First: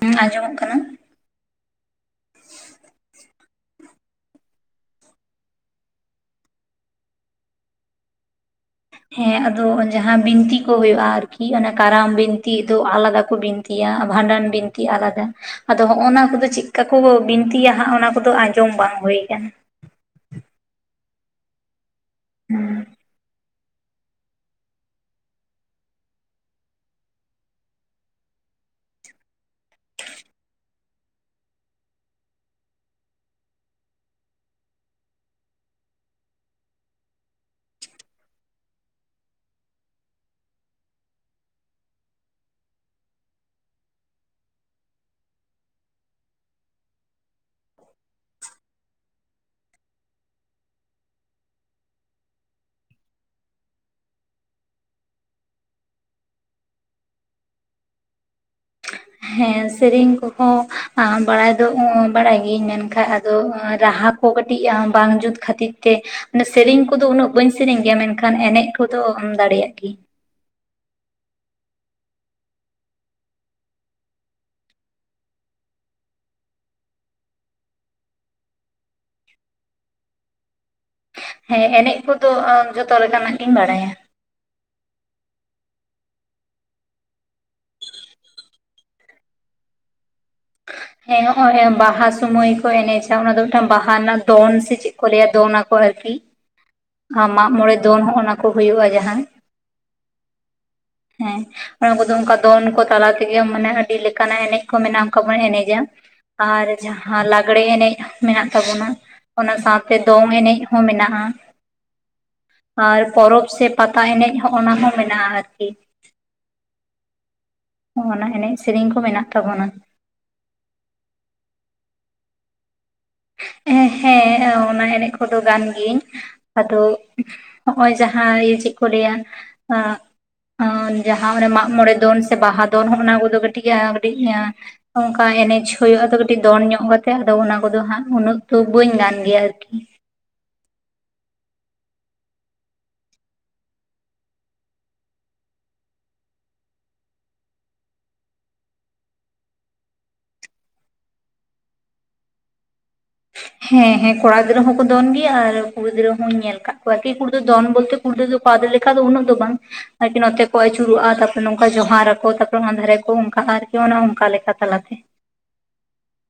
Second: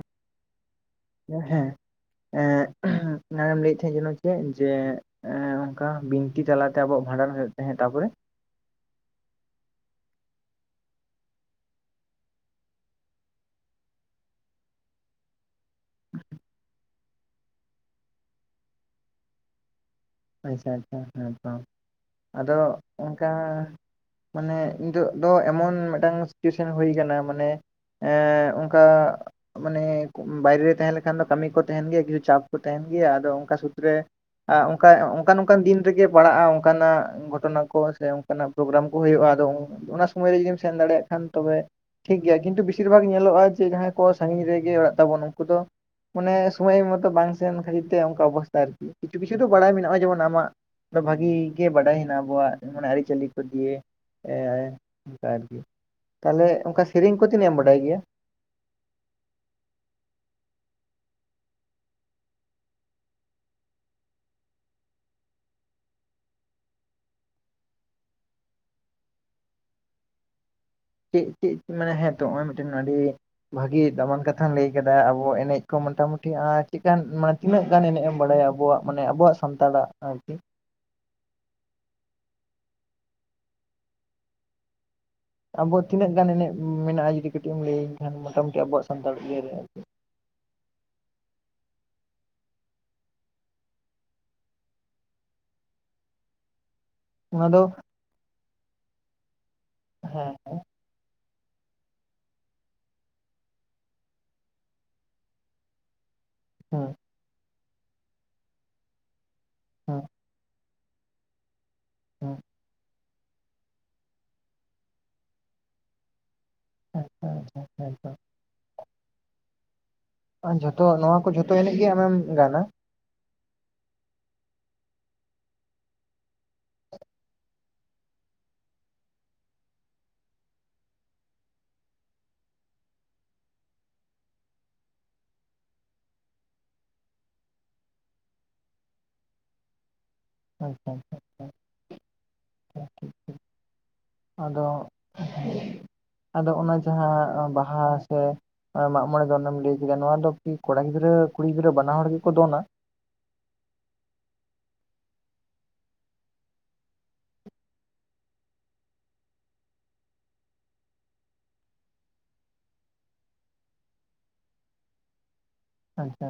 ᱦᱩᱸ ᱟᱸᱡᱚᱢᱚᱜ ᱠᱟᱱᱟ ᱾ ᱦᱮᱸ ᱚᱱᱟᱮᱢ ᱞᱟᱹᱭᱮᱫ ᱛᱟᱦᱮᱸᱱ ᱡᱮᱱᱚ ᱪᱮᱫ ᱡᱮᱼᱼ ᱚᱱᱠᱟ ᱵᱤᱱᱛᱤ ᱛᱟᱞᱟᱛᱮ ᱟᱵᱚᱣᱟᱜ ᱵᱷᱟᱸᱰᱟᱱ ᱦᱩᱭᱩᱜ ᱛᱟᱦᱮᱸᱫ ᱛᱟᱯᱚᱨᱮᱼᱼ ᱦᱮᱸ ᱟᱫᱚ ᱡᱟᱦᱟᱸ ᱵᱤᱱᱛᱤ ᱠᱚ ᱦᱩᱭᱩᱜᱼᱟ ᱟᱨᱠᱤ ᱠᱟᱨᱟᱢ ᱵᱤᱱᱛᱤ ᱫᱚ ᱟᱞᱟᱫᱟ ᱠᱚ ᱵᱤᱱᱛᱤᱼᱼ ᱭᱟ ᱵᱷᱟᱰᱟᱱ ᱵᱤᱱᱛᱤ ᱟᱞᱟᱫᱟ ᱾ ᱟᱫᱚ ᱦᱚᱜᱼᱱᱟ ᱠᱚᱫᱚ ᱪᱮᱫᱠᱟ ᱠᱚ ᱵᱤᱱᱛᱤᱭᱟ ᱦᱟᱸᱜ ᱚᱱᱟ ᱠᱚᱫᱚ ᱟᱸᱡᱚᱢ ᱵᱟᱝ ᱦᱩᱭ ᱠᱟᱱᱟ ᱾ ᱟᱪᱪᱷᱟ ᱟᱪᱪᱷᱟ ᱦᱮᱸᱛᱚ ᱟᱫᱚ ᱚᱱᱠᱟᱼᱼ ᱢᱟᱱᱮ ᱱᱤᱛᱚᱜ ᱫᱚ ᱮᱢᱚᱱ ᱢᱤᱫᱴᱟᱝ ᱥᱤᱪᱩᱭᱮᱥᱚᱱ ᱦᱩᱭ ᱠᱟᱱᱟ ᱢᱟᱱᱮᱼᱼ ᱮᱻ ᱚᱱᱠᱟᱼᱼ ᱢᱟᱱᱮ ᱵᱟᱭᱨᱮ ᱨᱮ ᱛᱟᱦᱮᱸ ᱞᱮᱠᱷᱟᱱ ᱫᱚ ᱠᱟᱹᱢᱤ ᱠᱚ ᱛᱟᱦᱮᱱ ᱜᱮᱭᱟ ᱠᱤᱪᱷᱩ ᱪᱟᱯ ᱠᱚ ᱛᱟᱦᱮᱱ ᱜᱮᱭᱟ ᱟᱫᱚ ᱚᱱᱠᱟ ᱥᱩᱛᱨᱮᱼᱼ ᱟ ᱩᱸ ᱚᱱᱠᱟ ᱚᱱᱠᱟᱱ ᱚᱱᱠᱟᱱ ᱫᱤᱱ ᱨᱮᱜᱮ ᱯᱟᱲᱟᱜᱼᱟ ᱚᱱᱠᱟᱱᱟᱜ ᱜᱷᱚᱴᱚᱱᱟ ᱠᱚ ᱥᱮ ᱚᱱᱠᱟᱱᱟᱜ ᱯᱨᱳᱜᱨᱟᱢ ᱠᱚ ᱦᱩᱭᱩᱜᱼᱟ ᱟᱫᱚᱼᱼ ᱚᱱᱟ ᱥᱩᱢᱚᱭ ᱨᱮ ᱡᱩᱫᱤᱢ ᱥᱮᱱ ᱫᱟᱲᱮᱭᱟᱜ ᱠᱷᱟᱱ ᱛᱚᱵᱮ ᱴᱷᱤᱠ ᱜᱤᱭᱟ ᱠᱤᱱᱛᱩ ᱵᱤᱥᱤᱨ ᱵᱷᱟᱜᱽ ᱧᱮᱞᱚᱜᱼᱟ ᱡᱮ ᱡᱟᱦᱟᱸᱭ ᱠᱚ ᱥᱟᱺᱜᱤᱧ ᱨᱮᱜᱮ ᱚᱲᱟᱜ ᱛᱟᱵᱚᱱ ᱩᱱᱠᱩ ᱫᱚ, ᱢᱚᱱᱮ ᱥᱳᱢᱚᱭ ᱢᱚᱛᱚ ᱵᱟᱝ ᱥᱮᱱ ᱠᱷᱟᱹᱛᱤᱨ ᱛᱮ ᱚᱱᱠᱟ ᱚᱵᱚᱥᱛᱟ ᱟᱨᱠᱤ ᱠᱤᱪᱷᱩ ᱠᱤᱪᱷᱩᱼᱼ ᱵᱟᱰᱟᱭ ᱢᱮ ᱱᱟᱜᱼᱚᱭ ᱡᱮᱢᱚᱱ ᱟᱢᱟᱜ, ᱵᱷᱟᱹᱜᱤ ᱜᱮ ᱵᱟᱰᱟᱭ ᱦᱮᱱᱟᱜᱼᱟ ᱟᱵᱚᱣᱟᱜ ᱢᱟᱱᱮ ᱟᱹᱨᱤᱪᱟᱹᱞᱤ ᱠᱷᱚᱡ ᱭᱮ ᱾ ᱮᱻ ᱚᱱᱠᱟ ᱟᱨᱠᱤ ᱛᱟᱦᱞᱮ ᱚᱱᱠᱟ ᱥᱮᱨᱮᱧ ᱠᱚ ᱛᱤᱱᱟᱹᱜ ᱮᱢ ᱵᱟᱰᱟᱭ ᱜᱮᱭᱟ ᱾ ᱦᱮᱸ ᱥᱮᱨᱮᱧ ᱠᱚᱦᱚᱸ ᱵᱟᱲᱟᱭ ᱫᱚ ᱵᱟᱲᱟᱭ ᱜᱤᱭᱟᱹᱧ ᱢᱮᱱᱠᱷᱟᱱ ᱟᱫᱚ ᱨᱟᱦᱟᱼᱼ ᱠᱚ ᱠᱟᱹᱴᱤᱡᱼᱟ ᱵᱟᱝ ᱡᱩᱛ ᱠᱷᱟᱹᱛᱤᱨ ᱛᱮ ᱥᱮᱨᱮᱧ ᱠᱚᱫᱚ ᱩᱱᱟᱹᱜ ᱵᱟᱹᱧ ᱥᱮᱨᱮᱧ ᱜᱮᱭᱟ ᱢᱮᱱᱠᱷᱟᱱ ᱮᱱᱮᱡᱼᱼ ᱠᱚᱫᱚ ᱢᱸ ᱫᱟᱲᱮᱭᱟᱜ ᱜᱤᱭᱟᱧ ᱾ ᱪᱮᱫ ᱪᱮᱫ ᱢᱟᱱᱮ ᱦᱮᱸ ᱛᱚ ᱱᱚᱜᱼᱚᱭ ᱢᱤᱫᱴᱮᱱ ᱟᱹᱰᱤ ᱵᱷᱟᱹᱜᱤ ᱫᱟᱢᱟᱱ ᱠᱟᱛᱷᱟᱢ ᱞᱟᱹᱭ ᱠᱟᱫᱟ ᱟᱵᱚ ᱮᱱᱮᱡ ᱠᱚ ᱢᱚᱴᱟᱢᱩᱴᱤ ᱟᱨ ᱪᱮᱫᱠᱟᱱ ᱢᱟᱱᱼᱼ ᱛᱤᱱᱟᱹᱜ ᱜᱟᱱ ᱮᱱᱮᱡ ᱮᱢ ᱵᱟᱲᱟᱭᱟ ᱟᱵᱚᱣᱟᱜ ᱢᱟᱱᱮ ᱟᱵᱚᱣᱟᱜ ᱥᱟᱱᱛᱟᱲᱟᱜ ᱟᱨᱠᱤᱼᱼ ᱦᱮᱸ ᱮᱱᱮᱡ ᱠᱚᱫᱚ ᱡᱚᱛᱚ ᱞᱮᱠᱟᱱᱟᱜ ᱜᱤᱧ ᱵᱟᱲᱟᱭᱟ ᱾ ᱟᱵᱚᱣᱟᱜ ᱛᱤᱱᱟᱹᱜ ᱜᱟᱱ ᱮᱱᱮᱡ ᱢᱮᱱᱟᱜᱼᱟ ᱡᱩᱫᱤ ᱠᱟᱹᱴᱤᱡ ᱮᱢ ᱞᱟᱹᱭᱟᱹᱧ ᱠᱷᱟᱱ ᱢᱚᱴᱟᱢᱩᱴᱤ ᱟᱵᱚᱣᱟᱜ ᱥᱟᱱᱛᱟᱲ ᱤᱭᱟᱹ ᱨᱮ ᱟᱨᱠᱤᱼᱼ ᱦᱮᱸ ᱱᱚᱜᱼᱚᱭ ᱵᱟᱦᱟ ᱥᱚᱢᱚᱭ ᱠᱚ ᱮᱱᱮᱡᱟ ᱚᱱᱟ ᱫᱚ ᱢᱤᱫᱴᱟᱝ ᱵᱟᱦᱟ ᱨᱮᱱᱟᱜ ᱫᱚᱱ ᱥᱮ ᱪᱮᱫ? ᱠᱚ ᱞᱟᱹᱭᱟ ᱫᱚᱱ ᱟᱠᱚ ᱟᱹᱨᱠᱤᱼᱼ ᱚᱱᱟ ᱢᱟᱜ ᱫᱚ ᱢᱚᱬᱮ ᱫᱚᱱ ᱱᱚᱜᱼᱱᱟ ᱠᱚ ᱦᱩᱭᱩᱭᱜᱼᱟ ᱡᱟᱦᱟᱸ ᱦᱮᱸ ᱦᱮᱸ ᱦᱮᱸ ᱚᱱᱟ ᱠᱚᱫᱚ ᱚᱱᱠᱟ ᱫᱚᱱ ᱠᱚ ᱛᱟᱞᱟ ᱛᱮᱜᱮ ᱢᱟᱱᱮ ᱟᱹᱰᱤ ᱞᱮᱠᱟᱱᱟᱜ ᱮᱱᱮᱡ ᱠᱚ ᱢᱮᱱᱟᱜᱼᱟ ᱚᱱᱠᱟ ᱵᱚᱱ ᱮᱱᱮᱡᱟ ᱾ ᱟᱨ ᱦᱮᱸ ᱡᱟᱦᱟᱸ ᱞᱟᱜᱽᱲᱮ ᱮᱱᱮᱡ ᱢᱮᱱᱟᱜ ᱛᱟᱵᱚᱱᱟ, ᱚᱱᱟ ᱥᱟᱶᱛᱮ ᱦᱮᱸ ᱫᱚᱝ ᱮᱱᱮᱡᱼᱼ ᱦᱚᱸ ᱢᱮᱱᱟᱜᱼᱟ ᱾ ᱦᱸ [unintelligible] ᱟᱨ ᱯᱚᱨᱚᱵᱽ ᱥᱮ ᱯᱟᱛᱟ ᱮᱱᱮᱡ ᱦᱚᱸ ᱚᱱᱟ ᱦᱚᱸ ᱢᱮᱱᱟᱜᱼᱟ ᱟᱨᱠᱤᱼᱼ ᱦᱮᱸ ᱟᱪᱪᱷᱟ ᱟᱪᱪᱷᱟ ᱱᱚᱜᱼᱱᱟ ᱮᱱᱮᱡ ᱥᱮᱨᱮᱧ ᱠᱚ ᱢᱮᱱᱟᱜ ᱛᱟᱵᱚᱱᱟ ᱾ ᱟᱨ ᱡᱷᱚᱛᱚ ᱱᱚᱣᱟ ᱠᱚ ᱡᱷᱚᱛᱚ ᱮᱱᱮᱡ ᱜᱮ ᱟᱢᱮᱢ ᱜᱟᱱᱟᱢ? ᱦᱮᱸ ᱚᱱᱟ ᱮᱱᱮᱡ ᱠᱚᱫᱚ ᱜᱟᱱ ᱜᱤᱭᱟᱹᱧ ᱾ ᱟᱫᱚ ᱦᱚᱜᱼᱚᱭ ᱡᱟᱦᱟᱸ ᱤᱭᱟᱹ ᱪᱮᱫ ᱠᱚ ᱞᱟᱹᱭᱟᱼᱼ ᱡᱟᱦᱟᱸ ᱚᱱᱮ ᱢᱟᱜ ᱢᱚᱬᱮ ᱫᱚᱱ ᱥᱮ ᱵᱟᱦᱟ ᱫᱚᱱ ᱦᱚᱸ ᱚᱱᱟ ᱠᱚᱫᱚ ᱠᱟᱹᱴᱤᱡᱟ ᱠᱟᱹᱴᱤᱡᱼᱼ ᱚᱱᱠᱟ ᱮᱱᱮᱡ ᱦᱩᱭᱩᱜᱼᱟ ᱛᱚ ᱠᱟᱹᱴᱤᱡ ᱫᱚᱱ ᱧᱚᱜ ᱠᱟᱛᱮᱜ ᱟᱫᱚ ᱚᱱᱟ ᱠᱚᱫᱚ ᱦᱟᱸᱜ, ᱩᱱᱟᱹᱜ ᱛᱚ ᱵᱟᱹᱧ ᱜᱟᱱ ᱜᱮᱭᱟ ᱟᱨᱠᱤ ᱾ ᱟᱪᱪᱷᱟ ᱟᱪᱪᱷᱟ ᱟᱪᱪᱷᱟ [unintelligible] ᱴᱷᱤᱠ-ᱴᱷᱤᱠ ᱟᱫᱚ [unintelligible] ᱟᱫᱚ ᱚᱱᱟ ᱡᱟᱦᱟᱸ ᱵᱟᱦᱟ ᱥᱮᱼᱼ ᱢᱟᱜ ᱢᱚᱬᱮ ᱫᱚᱱᱮᱢ ᱞᱟᱹᱭ ᱠᱮᱫᱟ ᱱᱚᱣᱟ ᱫᱚ ᱠᱤ ᱠᱚᱲᱟ ᱜᱤᱫᱽᱨᱟᱹ ᱠᱩᱲᱤ ᱜᱤᱫᱽᱨᱟᱹ ᱵᱟᱱᱟ ᱦᱚᱲ ᱜᱮᱠᱚ ᱫᱚᱱᱟ? ᱦᱮᱸ ᱦᱮᱸ ᱠᱚᱲᱟ ᱜᱤᱫᱽᱨᱟᱹ ᱦᱚᱸᱠᱚ ᱫᱚᱱ ᱜᱮᱭᱟ ᱟᱨ ᱠᱩᱲᱤ ᱜᱤᱫᱽᱨᱟᱹ ᱦᱚᱧ ᱧᱮᱞ ᱠᱟᱜ ᱠᱚᱣᱟ ᱠᱤ ᱠᱩᱲᱤ ᱫᱚᱱ ᱵᱚᱞᱛᱮᱼᱼ ᱠᱩᱲᱤ ᱜᱤᱫᱽᱨᱟᱹ ᱫᱚ ᱠᱚᱲᱟ ᱜᱤᱫᱽᱨᱟᱹ ᱞᱮᱠᱟ ᱫᱚ ᱩᱱᱟᱹᱜ ᱫᱚ ᱵᱟᱝ, ᱟᱨᱠᱤ ᱱᱚᱛᱮ ᱠᱚ ᱟᱹᱪᱩᱨᱚᱜ-ᱟ, ᱛᱟᱯᱚᱨᱮ ᱱᱚᱝᱠᱟ ᱡᱚᱦᱟᱨ ᱟᱠᱚ ᱛᱟᱨ ᱯᱚᱨᱮ ᱚᱱᱟᱫᱷᱟᱨᱮ ᱠᱚ ᱚᱱᱠᱟᱜ-ᱟ ᱟᱨᱠᱤ ᱚᱱᱮ ᱚᱱᱠᱟ ᱞᱮᱠᱟ ᱛᱟᱞᱟᱛᱮᱼᱼ ᱟᱪᱪᱷᱟᱼᱼ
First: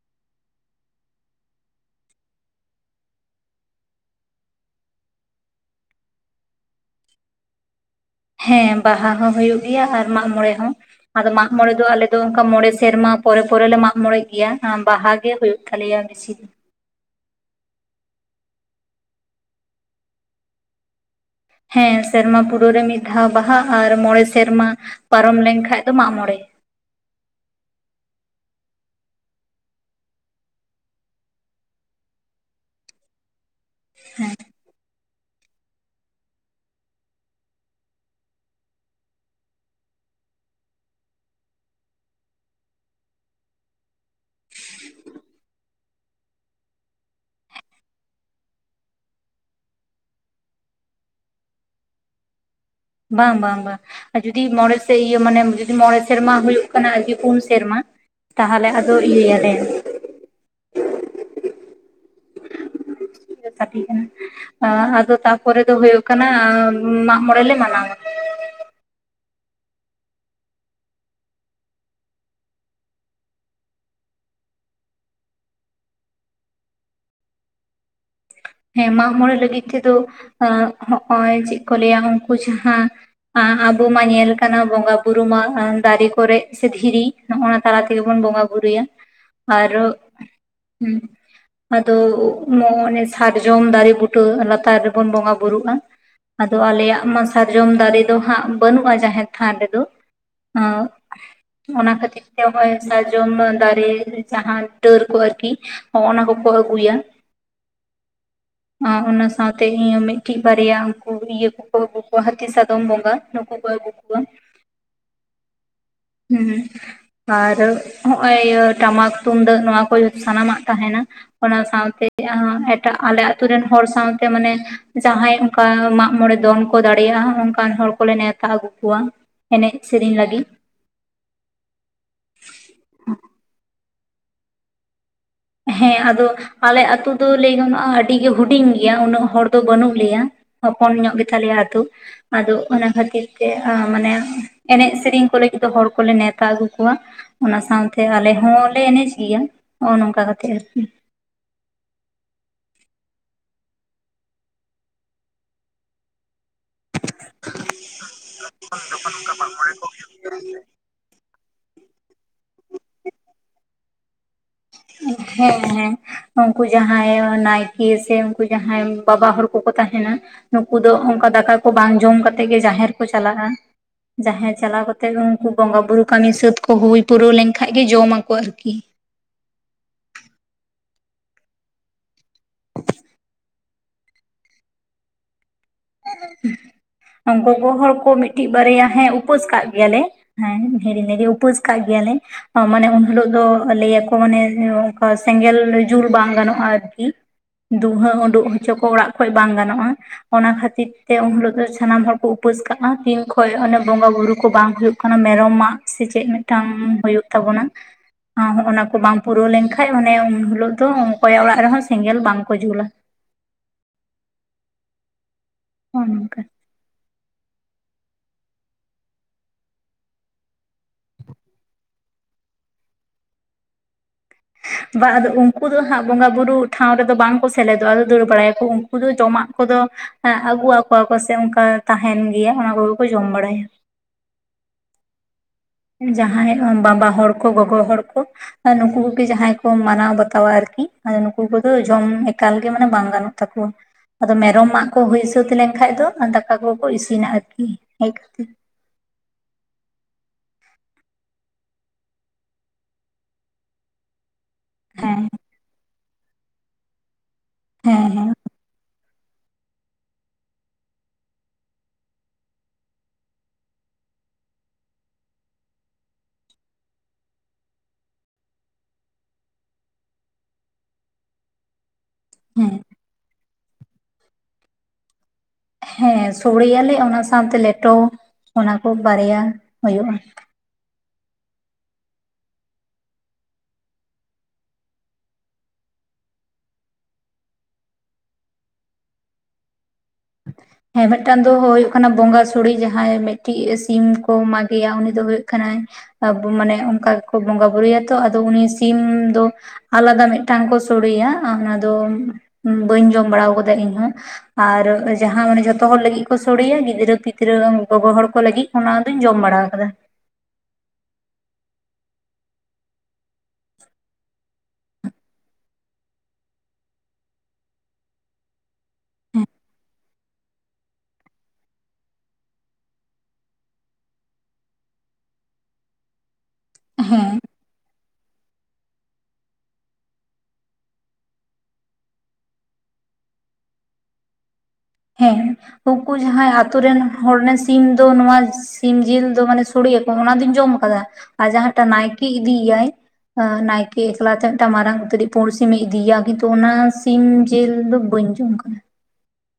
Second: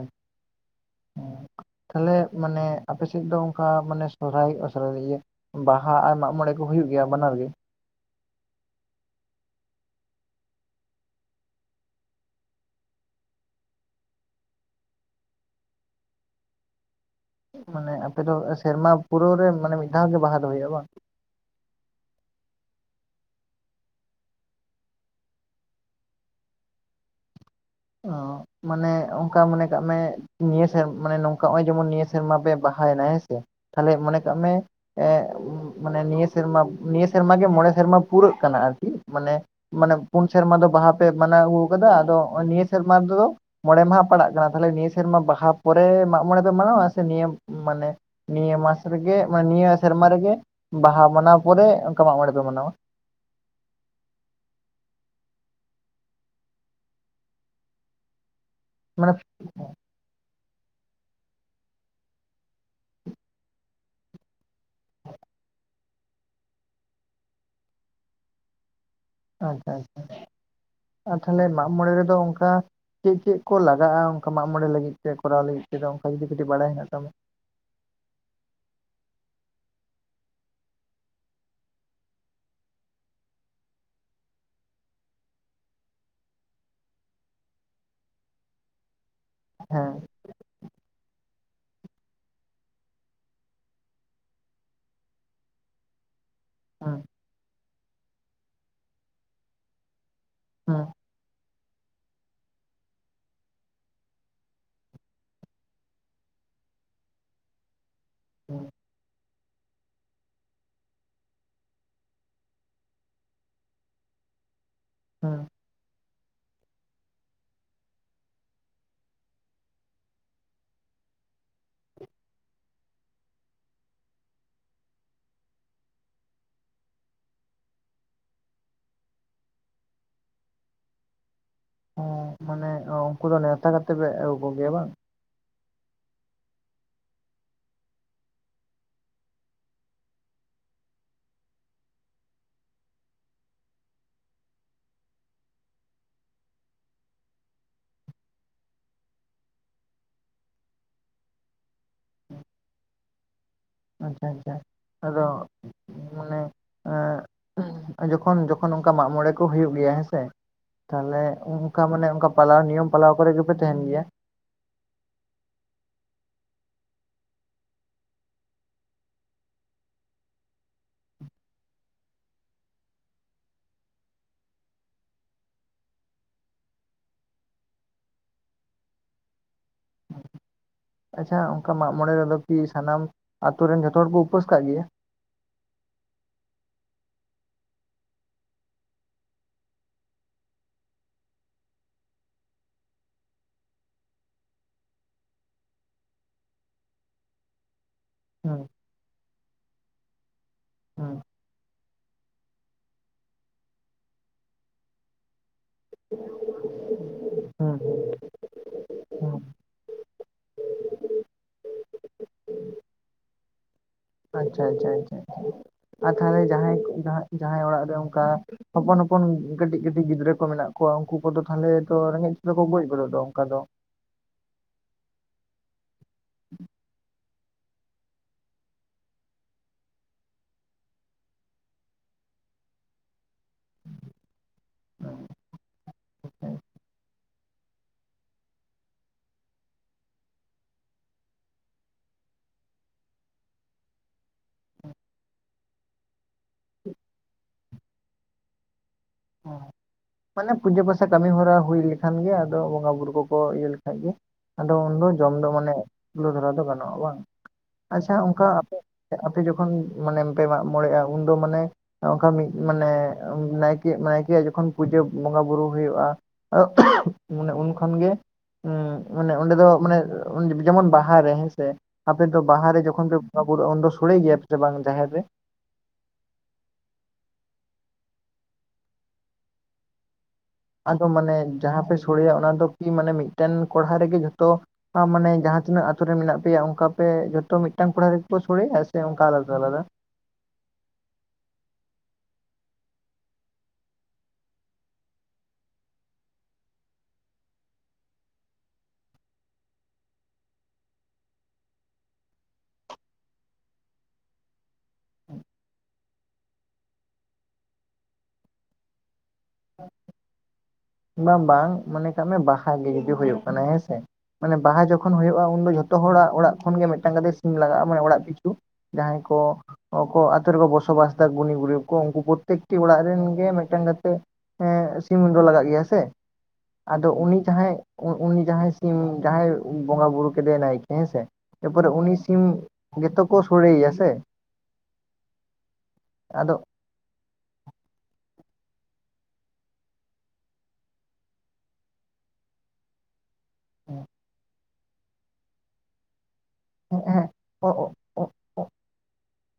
[inaudible] ᱛᱟᱞᱮ ᱢᱟᱱᱮ ᱟᱯᱮ ᱥᱮᱫ ᱫᱚ ᱚᱱᱠᱟ ᱢᱟᱱᱮ ᱥᱚᱨᱦᱟᱭ [unintelligible] ᱤᱭᱟᱹᱼᱼ ᱵᱟᱦᱟ ᱟᱨ ᱢᱟᱜ-ᱢᱚᱬᱮ ᱠᱚ ᱦᱩᱭᱩᱜ ᱜᱮᱭᱟ ᱵᱟᱱᱟᱨ ᱜᱮ? ᱦᱮᱸ ᱵᱟᱦᱟ ᱦᱚᱸ ᱦᱳᱭᱳᱜ ᱜᱮᱭᱟ ᱟᱨ ᱢᱟᱜ ᱢᱚᱸᱬᱮ ᱦᱚᱸ᱾ ᱟᱫᱚ ᱢᱟᱜ ᱢᱚᱲᱮ ᱫᱚ ᱟᱞᱮ ᱫᱚ ᱚᱱᱠᱟ ᱢᱚᱲᱮ ᱥᱮᱨᱢᱟ ᱯᱚᱨᱮ ᱯᱚᱨᱮ ᱞᱮ ᱢᱟᱜ ᱢᱚᱲᱮᱜ ᱜᱮᱭᱟ ᱵᱟᱦᱟᱜ ᱜᱮ ᱦᱩᱭᱩᱜ-ᱟ᱾ [unintelligible] ᱢᱟᱱᱮ ᱟᱯᱮᱫᱚ ᱥᱮᱨᱢᱟ ᱯᱩᱨᱟᱹᱣ ᱨᱮ ᱢᱟᱱᱮ ᱢᱤᱫ ᱫᱷᱟᱣ ᱜᱮ ᱵᱟᱦᱟ ᱫᱚ ᱦᱩᱭᱩᱜ-ᱟ ᱵᱟᱝ? ᱦᱮᱸ ᱥᱮᱨᱢᱟ ᱯᱩᱨᱟᱹᱣ ᱨᱮ ᱢᱤᱫ ᱫᱷᱟᱣ ᱵᱟᱦᱟ ᱟᱨ ᱢᱚᱬᱮ ᱥᱮᱨᱢᱟ ᱯᱟᱨᱚᱢ ᱞᱮᱱᱠᱷᱟᱡ ᱫᱚ ᱢᱟᱜ ᱢᱚᱬᱮ᱾ ᱚ [inaudible] ᱢᱟᱱᱮ ᱚᱱᱠᱟ ᱢᱚᱱᱮ ᱠᱟᱜ ᱢᱮ ᱱᱤᱭᱟᱹ ᱥᱮᱨᱢᱟ ᱢᱟᱱᱮ ᱱᱚᱝᱠᱟ ᱱᱚᱜ-ᱚᱭ ᱡᱮᱢᱚᱱ ᱱᱤᱭᱟᱹ ᱥᱮᱨᱢᱟ ᱯᱮ ᱵᱟᱦᱟᱭ ᱱᱟ ᱦᱮᱸ ᱥᱮᱼᱼ ᱛᱟᱞᱦᱮ ᱢᱚᱱᱮ ᱠᱟᱜ ᱢᱮ ᱮᱸᱼᱼ ᱢᱟᱱᱮ ᱱᱤᱭᱟᱹ ᱥᱮᱨᱢᱟ ᱱᱤᱭᱟᱹ ᱥᱮᱨᱢᱟ ᱜᱮ ᱢᱚᱸᱬᱮ ᱥᱮᱨᱢᱟ ᱯᱩᱨᱟᱹᱜ ᱠᱟᱱᱟ ᱟᱨᱠᱤ, ᱢᱟᱱᱮᱼᱼ ᱢᱟᱱᱮ ᱯᱩᱱ ᱥᱮᱨᱢᱟ ᱫᱚ ᱵᱟᱦᱟ ᱯᱮ ᱢᱟᱱᱟᱣ ᱟᱹᱜᱩᱣ ᱠᱟᱫᱟ ᱟᱫᱚ ᱱᱤᱭᱟᱹ ᱥᱮᱨᱢᱟ ᱨᱮᱫᱚᱼᱼ ᱢᱚᱬᱮ ᱢᱟᱦᱟ ᱯᱟᱲᱟᱜ ᱠᱟᱱᱟ ᱛᱟᱦᱞᱮ ᱱᱤᱭᱟᱹ ᱥᱮᱨᱢᱟ ᱵᱟᱦᱟ ᱯᱚᱨᱮ ᱢᱟᱜ ᱢᱚᱬᱮ ᱯᱮ ᱢᱟᱱᱟᱣᱟ? ᱥᱮ ᱱᱤᱭᱟᱹ ᱢᱟᱱᱮᱼᱼ ᱱᱤᱭᱟᱹ ᱢᱟᱥ ᱨᱮᱜᱮ ᱢᱟᱱᱮ ᱱᱤᱭᱟᱹ ᱥᱮᱨᱢᱟ ᱨᱮᱜᱮ ᱵᱟᱦᱟ ᱢᱟᱱᱟᱣ ᱯᱚᱨᱮ ᱚᱱᱠᱟ ᱢᱟᱜ ᱢᱚᱬᱮ ᱯᱮ ᱢᱟᱱᱟᱣᱟ? ᱵᱟᱝ-ᱵᱟᱝ-ᱵᱟᱝ ᱟᱨ ᱡᱩᱫᱤ ᱢᱚᱬᱮ ᱥᱮ ᱤᱭᱟᱹ ᱢᱟᱱᱮ ᱡᱩᱫᱤ ᱢᱚᱬᱮ ᱥᱮᱨᱢᱟ ᱦᱩᱭᱩᱜ ᱠᱟᱱᱟ ᱯᱩᱱ ᱥᱮᱨᱢᱟ ᱛᱟᱦᱚᱞᱮᱼᱼ ᱛᱚ ᱢᱟᱱᱮ ᱤᱭᱟᱹᱭᱟᱞᱮ ᱥᱟᱴᱤ ᱠᱟᱱᱟ ᱟᱫᱚ ᱛᱟᱯᱚᱨᱮ ᱫᱚ ᱦᱳᱭᱩᱜ ᱠᱟᱱᱟ ᱢᱟᱸᱜ ᱢᱚᱬᱮ ᱞᱮ ᱢᱟᱱᱟᱣᱟ᱾ ᱟᱪᱪᱷᱟ ᱟᱪᱪᱷᱟ ᱟᱨ ᱛᱟᱦᱚᱞᱮ ᱢᱟᱸᱜ-ᱢᱚᱸᱬᱮ ᱨᱮᱫᱚ ᱚᱱᱠᱟᱼᱼ ᱪᱮᱫ ᱪᱮᱫ ᱠᱚ ᱞᱟᱜᱟᱜ-ᱟ? ᱚᱱᱠᱟ ᱢᱟᱜ ᱢᱚᱬᱮ ᱞᱟᱹᱜᱤᱫ ᱛᱮ ᱠᱚᱨᱟᱣ ᱞᱟᱹᱜᱤᱫ ᱛᱮᱫᱚ ᱚᱱᱠᱟ ᱡᱩᱫᱤ ᱠᱟᱹᱴᱤᱡ ᱵᱟᱲᱟᱭ ᱦᱮᱱᱟᱜ ᱛᱟᱢᱟ᱾ ᱦᱮᱸ ᱢᱟᱜ ᱢᱚᱸᱬᱮ ᱞᱟᱹᱜᱤᱫ ᱛᱮᱫᱚ ᱦᱚᱸᱜ-ᱚᱭ ᱪᱮᱫ ᱠᱚ ᱞᱟᱹᱭᱟ ᱚᱱᱠᱩ ᱡᱟᱦᱟᱸᱼᱼ ᱟᱵᱚ ᱢᱟ ᱧᱮᱞ ᱠᱟᱱᱟ ᱵᱚᱸᱜᱟ ᱵᱩᱨᱩ ᱢᱟ ᱫᱟᱨᱮ ᱠᱚᱨᱮᱜ ᱥᱮ ᱫᱷᱤᱨᱤᱼᱼ ᱱᱚᱜ-ᱚ ᱱᱚᱣᱟ ᱛᱟᱞᱟ ᱛᱮᱜᱮ ᱵᱚᱱ ᱵᱚᱸᱜᱟ ᱵᱩᱨᱩᱭᱟ᱾ ᱦᱮᱸ ᱟᱨᱳᱜ ᱦᱩᱸ ᱟᱫᱚ ᱢᱚᱱᱮ ᱥᱮᱼᱼ ᱥᱟᱨᱡᱚᱢ ᱫᱟᱨᱮ ᱵᱩᱴᱟᱹ ᱞᱟᱛᱟᱨ ᱨᱮᱵᱚᱱ ᱵᱚᱸᱜᱟ ᱵᱩᱨᱩᱜ-ᱟ᱾ ᱟᱫᱚ ᱦᱮᱸ ᱟᱞᱮᱭᱟᱜ ᱢᱟ ᱥᱟᱨᱡᱚᱢ ᱫᱟᱨᱮ ᱫᱚ ᱦᱟᱸᱜ ᱵᱟᱹᱱᱩᱜ-ᱟ ᱡᱟᱦᱮᱨ ᱛᱷᱟᱱ ᱨᱮᱫᱚ᱾ ᱟᱺᱼᱼ ᱦᱮᱸ ᱚᱱᱟ ᱠᱷᱟᱹᱛᱤᱨ ᱛᱮ ᱦᱳᱭ ᱥᱟᱨᱡᱚᱢ ᱫᱟᱨᱮ ᱡᱟᱦᱟᱸ ᱰᱟᱹᱨ ᱠᱚ ᱟᱨᱠᱤᱼᱼ ᱦᱚᱸᱜ-ᱚ ᱚᱱᱟ ᱠᱚᱠᱚ ᱟᱹᱜᱩᱭᱟ᱾ ᱟᱸ ᱚᱱᱟ ᱥᱟᱸᱣᱛᱮ ᱤᱭᱟᱹ ᱢᱤᱫᱴᱤᱡ ᱵᱟᱨᱭᱟ ᱩᱱᱠᱩ ᱤᱭᱟᱹ ᱠᱚᱠᱚ ᱟᱹᱜᱩ ᱠᱚᱣᱟ ᱦᱟᱹᱛᱤ ᱥᱟᱫᱚᱢ ᱵᱚᱸᱜᱟᱼᱼ ᱩᱱᱠᱩ ᱠᱚ ᱟᱹᱜᱩ ᱠᱚᱣᱟ᱾ ᱦᱩᱸ ᱦᱩᱸ ᱟᱨ ᱦᱚᱸᱜ-ᱚᱭ ᱤᱭᱟᱹ ᱴᱟᱢᱟᱠ ᱛᱩᱢᱫᱟᱹᱜ ᱱᱚᱣᱟ ᱠᱚ ᱡᱷᱚᱛᱚ ᱥᱟᱱᱟᱢᱟᱜ ᱛᱟᱦᱮᱸᱱᱟ᱾ ᱚᱱᱟ ᱥᱟᱸᱣᱛᱮ ᱮᱴᱟᱜ ᱟᱞᱮ ᱟᱛᱳ ᱨᱮᱱ ᱦᱚᱲ ᱥᱟᱸᱣᱛᱮ ᱢᱟᱱᱮᱼᱼ ᱡᱟᱦᱟᱸᱭ ᱚᱱᱠᱟ ᱢᱟᱜ-ᱢᱚᱬᱮ ᱫᱚᱱ ᱠᱚ ᱫᱟᱲᱮᱭᱟᱜ-ᱟ ᱚᱱᱠᱟᱱ ᱦᱚᱲ ᱠᱚᱞᱮ ᱱᱮᱣᱛᱟ ᱟᱹᱜᱩ ᱠᱚᱣᱟ᱾ ᱮᱱᱮᱡ ᱥᱮᱨᱮᱧ ᱞᱟᱹᱜᱤᱫ᱾ ᱚᱸ ᱢᱟᱱᱮ ᱩᱱᱠᱩ ᱫᱚ ᱱᱮᱣᱛᱟ ᱠᱟᱛᱮᱜ ᱯᱮ ᱟᱹᱜᱩ ᱠᱚᱜᱮᱭᱟ ᱵᱟᱝ? ᱦᱮᱸ ᱟᱫᱚ ᱟᱞᱮ ᱟᱛᱩ ᱫᱚ ᱞᱟᱹᱭ ᱜᱟᱱᱚᱜ-ᱟ ᱟᱹᱰᱤ ᱜᱮ ᱦᱩᱰᱤᱧ ᱜᱮᱭᱟ ᱩᱱᱟᱹᱜ ᱦᱚᱲ ᱫᱚ ᱵᱟᱹᱱᱩᱜ ᱞᱮᱭᱟᱼᱼ ᱦᱚᱯᱚᱱ ᱧᱚᱜ ᱜᱮᱛᱟᱞᱮᱭᱟ ᱟᱛᱩ ᱟᱫᱚ ᱚᱱᱟ ᱠᱷᱟᱹᱛᱤᱨ ᱛᱮ ᱢᱟᱱᱮᱼᱼ ᱮᱱᱮᱡ ᱥᱮᱨᱤᱧ ᱠᱚ ᱞᱟᱹᱜᱤᱫ ᱫᱚ ᱦᱚᱲ ᱠᱚᱞᱮ ᱱᱮᱣᱛᱟ ᱟᱹᱜᱩ ᱠᱚᱣᱟ᱾ ᱚᱱᱟ ᱥᱟᱸᱣᱛᱮ ᱟᱞᱮ ᱦᱚᱸᱻ ᱞᱮ ᱮᱱᱮᱡᱽ ᱜᱮᱭᱟ ᱱᱚᱜ-ᱚ ᱱᱚᱝᱠᱟ ᱠᱟᱛᱮᱫ ᱟᱨᱠᱤ᱾ ᱟᱪᱪᱷᱟ-ᱟᱪᱪᱷᱟ ᱟᱫᱚ ᱢᱟᱱᱮ ᱮᱸᱼᱼ ᱡᱚᱠᱷᱚᱱ ᱡᱚᱠᱷᱚᱱ ᱚᱱᱠᱟ ᱢᱟᱜ ᱢᱚᱬᱮ ᱠᱚ ᱦᱩᱭᱩᱜ ᱜᱮᱭᱟ ᱦᱮᱸ ᱥᱮᱼᱼ ᱛᱟᱦᱚᱞᱮ ᱚᱱᱠᱟ ᱢᱟᱱᱮ ᱚᱱᱠᱟ ᱯᱟᱞᱟᱣ ᱱᱤᱭᱚᱢ ᱯᱟᱞᱟᱣ ᱠᱚ ᱨᱮ ᱜᱮ ᱯᱮ ᱛᱟᱦᱮᱱ ᱜᱮᱭᱟ ᱦᱮᱸ ᱦᱮᱸ ᱩᱱᱠᱩ ᱡᱟᱦᱟᱸᱭ ᱱᱟᱭᱠᱮ ᱥᱮ ᱩᱱᱠᱩ ᱡᱟᱦᱟᱸᱭ ᱵᱟᱵᱟ ᱦᱚᱲ ᱠᱚ ᱠᱚ ᱛᱟᱦᱮᱱᱟ᱾ ᱱᱩᱠᱩ ᱫᱚ ᱚᱱᱠᱟ ᱫᱟᱠᱟ ᱠᱚ ᱵᱟᱝ ᱡᱚᱢ ᱠᱟᱛᱮᱫ ᱜᱮ ᱡᱟᱦᱮᱨ ᱠᱚ ᱪᱟᱞᱟᱜᱼᱟ ᱡᱟᱦᱟᱸᱭ ᱪᱟᱞᱟᱣ ᱠᱟᱛᱮᱜ ᱩᱱᱠᱩ ᱵᱚᱸᱜᱟ ᱵᱩᱨᱩ ᱠᱟᱹᱢᱤ ᱥᱟᱹᱛ ᱠᱚ ᱦᱩᱭ ᱯᱩᱨᱟᱹᱣ ᱞᱮᱱ ᱠᱷᱟᱡ ᱜᱮ ᱡᱚᱢᱟ ᱠᱚ ᱟᱨᱠᱤ ᱟᱪᱪᱷᱟ ᱚᱱᱠᱟ ᱢᱟᱜ ᱢᱚᱬᱮ ᱨᱮᱫᱚ ᱠᱤ ᱥᱟᱱᱟᱢ ᱟᱛᱳ ᱨᱮᱱ ᱡᱷᱚᱛᱚ ᱦᱚᱲ ᱠᱚ ᱩᱯᱟᱹᱥ ᱠᱟᱜ ᱜᱮᱭᱟ᱾ ᱜᱚᱜᱚ ᱦᱚᱲ ᱠᱚ ᱢᱤᱫᱴᱤᱡ ᱵᱟᱨᱭᱟ ᱦᱮᱸ ᱩᱯᱟᱹᱥ ᱠᱟᱜ ᱜᱮᱭᱟ ᱞᱮ ᱦᱮᱸ ᱦᱮᱸ ᱦᱤᱲᱤᱧ ᱞᱤᱫᱟᱹᱧ ᱩᱯᱟᱹᱥ ᱠᱟᱜ ᱜᱮᱭᱟ ᱞᱮᱼᱼ ᱢᱟᱱᱮ ᱩᱱᱦᱤᱞᱳᱜ ᱫᱚ ᱞᱟᱹᱭᱟ ᱠᱚ ᱢᱟᱱᱮ ᱚᱱᱠᱟ ᱥᱮᱸᱜᱮᱞ ᱡᱩᱞ ᱵᱟᱝ ᱜᱟᱱᱚᱜᱼᱟ ᱟᱨᱠᱤ ᱫᱩᱸᱦᱟᱹ ᱩᱰᱩᱠ ᱦᱩᱸ ᱦᱚᱪᱚ ᱠᱚ ᱚᱲᱟᱜ ᱠᱷᱚᱡ ᱵᱟᱝ ᱜᱟᱱᱚᱜᱼᱟ ᱚᱱᱟ ᱠᱷᱟᱹᱛᱤᱨᱼᱼ ᱠᱷᱟᱹᱛᱤᱨ ᱛᱮ ᱦᱩᱸ ᱩᱱ ᱦᱤᱞᱚᱜ ᱫᱚ ᱥᱟᱱᱟᱢ ᱦᱚᱲ ᱠᱚ ᱩᱯᱟᱹᱥ ᱠᱟᱜᱼᱟ ᱛᱤᱱ ᱠᱷᱚᱡ ᱚᱱᱮ ᱵᱚᱸᱜᱟ ᱵᱩᱨᱩ ᱠᱚ ᱵᱟᱝ ᱦᱩᱭᱩᱜ ᱠᱟᱱᱟ ᱢᱮᱨᱚᱢ ᱢᱟᱜᱼᱼ ᱥᱮᱪᱮᱫ ᱢᱤᱫᱴᱟᱝ ᱦᱩᱭᱩᱜ ᱛᱟᱵᱚᱱᱟ ᱦᱩᱸ ᱦᱚᱸᱜ ᱚᱱᱟ ᱠᱚ ᱵᱟᱝ ᱦᱩᱸ ᱯᱩᱨᱟᱹᱣ ᱞᱮᱱ ᱠᱷᱟᱡ ᱚᱱᱮ ᱩᱱ ᱦᱤᱞᱚᱜ ᱫᱚ ᱚᱠᱚᱭᱟᱜ ᱚᱲᱟᱜ ᱨᱮ ᱦᱚᱸ ᱥᱮᱸᱜᱮᱞ ᱵᱟᱝ ᱠᱚ ᱡᱩᱞᱟ ᱟᱪᱪᱷᱟ ᱟᱪᱪᱷᱟ ᱟᱪᱷᱟ ᱱᱚᱜᱼᱚ ᱟᱨ ᱱᱚᱝᱠᱟ ᱛᱟᱦᱚᱞᱮ ᱡᱟᱦᱟᱸᱭ ᱡᱟᱦᱟᱸᱭ ᱚᱲᱟᱜ ᱨᱮ ᱚᱱᱠᱟ ᱦᱚᱯᱚᱱ ᱦᱚᱯᱚᱱ ᱠᱟᱹᱴᱤᱡ ᱠᱟᱹᱴᱤᱡ ᱜᱤᱫᱽᱨᱟᱹ ᱠᱚ ᱢᱮᱱᱟᱜ ᱠᱚᱣᱟ ᱩᱱᱠᱩ ᱠᱚ ᱫᱚ ᱛᱟᱦᱚᱞᱮ ᱛᱚ ᱨᱮᱸᱜᱮᱡ ᱛᱮ ᱫᱚ ᱠᱚ ᱜᱚᱡ ᱜᱚᱫᱚᱜ ᱫᱚ ᱚᱱᱠᱟ ᱫᱚ ᱵᱟ ᱟᱫᱚ ᱩᱱᱠᱩ ᱫᱚ ᱦᱟᱸᱜ ᱵᱚᱸᱜᱟ ᱵᱩᱨᱩ ᱴᱷᱟᱶ ᱨᱮᱫᱚ ᱵᱟᱝᱼᱼ ᱥᱮᱞᱮᱫᱚᱜᱼᱟ ᱫᱟᱹᱲ ᱵᱟᱲᱟᱭᱟ ᱠᱚ ᱩᱱᱠᱩ ᱫᱚ ᱡᱚᱢᱟᱜ ᱠᱚᱫᱚᱼᱼ ᱦᱚᱸ ᱟᱹᱜᱩ ᱟᱠᱚᱣᱟ ᱠᱚ ᱥᱮ ᱚᱱᱠᱟ ᱛᱟᱦᱮᱱ ᱜᱮᱭᱟ ᱚᱱᱟ ᱠᱚᱜᱮ ᱠᱚ ᱡᱚᱢ ᱵᱟᱲᱟᱭᱟ᱾ ᱡᱟᱦᱟᱸᱭ ᱵᱟᱵᱟ ᱦᱚᱲ ᱠᱚ ᱜᱚᱜᱚ ᱦᱚᱲ ᱠᱚᱼᱼ ᱱᱩᱠᱩ ᱠᱚ ᱜᱮ ᱡᱟᱦᱟᱸᱭ ᱠᱚ ᱢᱟᱱᱟᱣ ᱵᱟᱛᱟᱣᱟ ᱟᱨᱠᱤ ᱢᱟᱱᱮ ᱱᱩᱠᱩ ᱠᱚ ᱫᱚ ᱡᱚᱢ ᱮᱠᱟᱞᱜᱮ ᱢᱟᱱᱮ ᱵᱟᱝ ᱜᱟᱱᱚᱜ ᱛᱟᱠᱚᱭᱟ ᱟᱫᱚ ᱢᱮᱨᱚᱢ ᱢᱟᱜ ᱠᱚ ᱦᱩᱭ ᱥᱟᱹᱛ ᱞᱮᱱ ᱠᱷᱟᱡ ᱫᱚ ᱫᱟᱠᱟ ᱠᱚ ᱠᱚ ᱤᱥᱤᱱᱟ ᱟᱨᱠᱤ ᱮᱭ ᱠᱷᱟᱹᱛᱤᱨᱼᱼ [inaudible] ᱢᱟᱱᱮ ᱯᱩᱡᱟᱹ ᱯᱟᱥᱟ ᱠᱟᱹᱢᱤ ᱦᱚᱨᱟ ᱦᱩᱭ ᱞᱮᱠᱷᱟᱱ ᱜᱮ ᱟᱫᱚ ᱵᱚᱸᱜᱟ ᱵᱩᱨᱩ ᱠᱚ ᱠᱚ ᱤᱭᱟᱹ ᱞᱮᱠᱷᱟᱡ ᱜᱮᱼᱼ ᱟᱫᱚ ᱩᱱᱫᱚ ᱦᱮᱸ ᱡᱚᱢ ᱫᱚ ᱢᱟᱱᱮ ᱪᱩᱞᱦᱟᱹ ᱫᱷᱚᱨᱟᱣ ᱫᱚ ᱜᱟᱱᱚᱜᱼᱟ ᱵᱟᱝ ᱦᱮᱸ ᱟᱪᱪᱷᱟ ᱦᱮᱸ ᱚᱱᱠᱟ ᱟᱯᱮᱼᱼ ᱟᱯᱮ ᱡᱚᱠᱷᱚᱱ ᱢᱟᱱᱮ ᱯᱮ ᱢᱟᱜ ᱢᱚᱸᱬᱮᱜᱼᱟ ᱩᱱᱫᱚ ᱢᱟᱱᱮ ᱚᱱᱠᱟ ᱢᱤᱫ ᱢᱟᱱᱮ ᱱᱟᱭ ᱪᱮᱜ ᱢᱟᱱᱮ ᱪᱮᱫ ᱡᱚᱠᱷᱚᱱ ᱯᱩᱡᱟᱹ ᱵᱚᱸᱜᱟᱼᱵᱩᱨᱩ ᱦᱩᱭᱩᱜᱼᱟ ᱢᱟᱱᱮ ᱩᱱ ᱠᱷᱚᱱ ᱜᱮ ᱩᱸ ᱚᱸᱱᱮ ᱚᱸᱰᱮ ᱫᱚ ᱢᱟᱱᱮ ᱡᱮᱢᱚᱱ ᱵᱟᱦᱟᱨ ᱨᱮ ᱦᱮᱸ ᱥᱮ ᱟᱯᱮ ᱫᱚ ᱵᱟᱦᱟ ᱦᱮᱸ ᱨᱮ ᱡᱚᱠᱷᱚᱱ ᱯᱮ ᱵᱚᱸᱜᱟ ᱵᱩᱨᱩ ᱟ ᱩᱱᱫᱚ ᱥᱳᱲᱮ ᱜᱮᱭᱟᱯᱮ ᱥᱮ ᱵᱟᱝ ᱡᱟᱦᱮᱨ ᱨᱮ ᱦᱮᱸ ᱥᱳᱲᱮᱭᱟᱞᱮ ᱚᱱᱟ ᱥᱟᱶ ᱛᱮ ᱞᱮᱴᱚ ᱚᱱᱟ ᱠᱚ ᱵᱟᱨᱭᱟ ᱦᱩᱭᱩᱜᱼᱟ ᱟᱫᱚ ᱢᱟᱱᱮ ᱡᱟᱦᱟᱸ ᱯᱮ ᱥᱳᱲᱮᱭᱟ ᱚᱱᱟ ᱫᱚ ᱠᱤ ᱢᱟᱱᱮ ᱢᱤᱫᱴᱮᱱ ᱠᱚᱲᱦᱟ ᱨᱮᱜᱮ ᱡᱷᱚᱛᱚ ᱛᱟ ᱢᱟᱱᱮ ᱡᱟᱦᱟᱸ ᱛᱤᱱᱟᱹᱜ ᱟᱛᱳ ᱨᱮ ᱢᱮᱱᱟᱜ ᱯᱮᱭᱟ ᱚᱱᱠᱟ ᱯᱮ ᱡᱚᱛᱚ ᱢᱤᱫᱴᱟᱝ ᱠᱚᱲᱦᱟ ᱨᱮᱜᱮ ᱯᱮ ᱥᱳᱲᱮᱭᱟ ᱥᱮ ᱚᱱᱠᱟ ᱥᱮ ᱟᱞᱟᱫᱟ ᱟᱞᱟᱫᱟ ᱦᱮᱸ ᱢᱤᱫᱴᱟᱝ ᱫᱚ ᱦᱩᱭᱩᱜ ᱠᱟᱱᱟ ᱵᱚᱸᱜᱟ ᱥᱳᱲᱮ ᱡᱟᱦᱟᱸᱭ ᱢᱤᱫᱴᱤᱡ ᱥᱤᱢ ᱠᱚ ᱢᱟᱜᱮᱭᱟ ᱩᱱᱤ ᱫᱚᱭ ᱦᱩᱭᱩᱜ ᱠᱟᱱᱟᱭ ᱢᱟᱱᱮ ᱚᱱᱠᱟ ᱜᱮᱠᱚ ᱵᱚᱸᱜᱟ ᱵᱩᱨᱩᱭᱟ ᱛᱚ ᱟᱫᱚ ᱩᱱᱤ ᱥᱤᱢ ᱫᱚ ᱟᱞᱟᱫᱟ ᱢᱤᱫᱴᱟᱝ ᱠᱚ ᱥᱳᱲᱮᱭᱟ ᱚᱱᱟ ᱫᱚ ᱵᱟᱹᱧ ᱡᱚᱢ ᱵᱟᱲᱟᱣ ᱠᱟᱫᱟ ᱤᱧᱦᱚᱸᱼᱼ ᱟᱨ ᱡᱟᱦᱟᱸ ᱚᱱᱮ ᱡᱷᱚᱛᱚ ᱦᱚᱲ ᱞᱟᱹᱜᱤᱫ ᱠᱚ ᱥᱳᱲᱮᱭᱟ ᱜᱤᱫᱽᱨᱟᱹ ᱯᱤᱫᱽᱨᱟᱹ ᱜᱚᱜᱚ ᱦᱚᱲ ᱠᱚ ᱞᱟᱹᱜᱤᱫ ᱚᱱᱟ ᱫᱩᱧ ᱡᱚᱢ ᱵᱟᱲᱟ ᱟᱠᱟᱫᱟ ᱵᱟᱝ ᱵᱟᱝ ᱢᱚᱱᱮ ᱠᱟᱜ ᱢᱮ ᱵᱟᱦᱟ ᱜᱮ ᱡᱩᱫᱤ ᱦᱩᱭᱩᱜ ᱠᱟᱱᱟ ᱦᱮᱸᱥᱮ ᱢᱟᱱᱮ ᱵᱟᱦᱟ ᱡᱚᱠᱷᱚᱱ ᱦᱩᱭᱩᱜᱼᱟ ᱩᱱᱫᱚ ᱡᱷᱚᱛᱚ ᱦᱚᱲᱟᱜ ᱚᱲᱟᱜ ᱠᱷᱚᱱ ᱜᱮ ᱢᱤᱫᱴᱟᱝ ᱠᱟᱛᱮ ᱥᱤᱢ ᱞᱟᱜᱟᱜᱼᱟ ᱢᱟᱱᱮ ᱚᱲᱟᱜ ᱯᱤᱪᱷᱩᱼᱼ ᱡᱟᱦᱟᱸᱭ ᱠᱚ ᱠᱚ ᱠᱚ ᱟᱛᱳ ᱨᱮᱠᱚ ᱵᱚᱥᱚᱵᱟᱥᱫᱟ ᱜᱩᱱᱤ ᱜᱩᱨᱤᱡ ᱠᱚ ᱩᱱᱠᱩ ᱯᱚᱛᱛᱮᱠᱴᱤ ᱚᱲᱟᱜ ᱨᱮᱱ ᱜᱮ ᱢᱤᱫᱴᱮᱱ ᱠᱟᱛᱮᱜ ᱦᱚᱸ ᱥᱤᱢ ᱫᱚ ᱞᱟᱜᱟᱜ ᱜᱮᱭᱟ ᱥᱮ ᱟᱫᱚ ᱦᱮᱸ ᱩᱱᱤ ᱡᱟᱦᱟᱸᱭ ᱩ ᱩᱱᱤ ᱡᱟᱦᱟᱸᱭ ᱥᱤᱢ ᱡᱟᱦᱟᱸᱭ ᱵᱚᱸᱜᱟ ᱵᱩᱨᱩ ᱠᱮᱫᱮᱭᱟᱭ ᱱᱟᱭᱠᱮ ᱦᱮᱸ ᱥᱮᱼᱼ ᱮᱯᱚᱨᱮ ᱩᱱᱤ ᱥᱤᱢ ᱜᱮ ᱛᱚ ᱠᱚ ᱥᱳᱲᱮᱭᱟ ᱥᱮᱼᱼ ᱦᱮᱸ ᱩᱱᱠᱩ ᱡᱟᱦᱟᱸᱭ ᱟᱫᱚ ᱟᱹᱛᱩ ᱨᱮᱱ ᱦᱚᱲ ᱨᱮᱱ ᱥᱤᱢ ᱫᱚ ᱱᱚᱣᱟ ᱥᱤᱢ ᱡᱤᱞ ᱫᱚ ᱢᱟᱱᱮ ᱥᱳᱲᱮ ᱟᱠᱚ ᱚᱱᱟ ᱫᱩᱧ ᱡᱚᱢ ᱟᱠᱟᱫᱟ᱾ ᱟᱨ ᱡᱟᱦᱟᱸᱴᱟᱜ ᱱᱟᱭᱠᱮ ᱤᱫᱤᱭ ᱮᱭᱟᱭ᱾ ᱱᱟᱭᱠᱮ ᱮᱠᱞᱟ ᱛᱮ ᱢᱤᱫᱴᱟᱝ ᱢᱟᱨᱟᱝ ᱩᱛᱟᱹᱨᱤᱡ ᱯᱩᱲ ᱥᱤᱢ ᱮ ᱤᱫᱤᱭ ᱮᱭᱟ ᱠᱤᱱᱛᱩ ᱚᱱᱟ ᱦᱮᱸ ᱥᱤᱢᱼᱼ ᱦᱮᱸ ᱡᱤᱞ ᱫᱚ ᱵᱟᱹᱧ ᱡᱚᱢ ᱟᱠᱟᱫᱟ᱾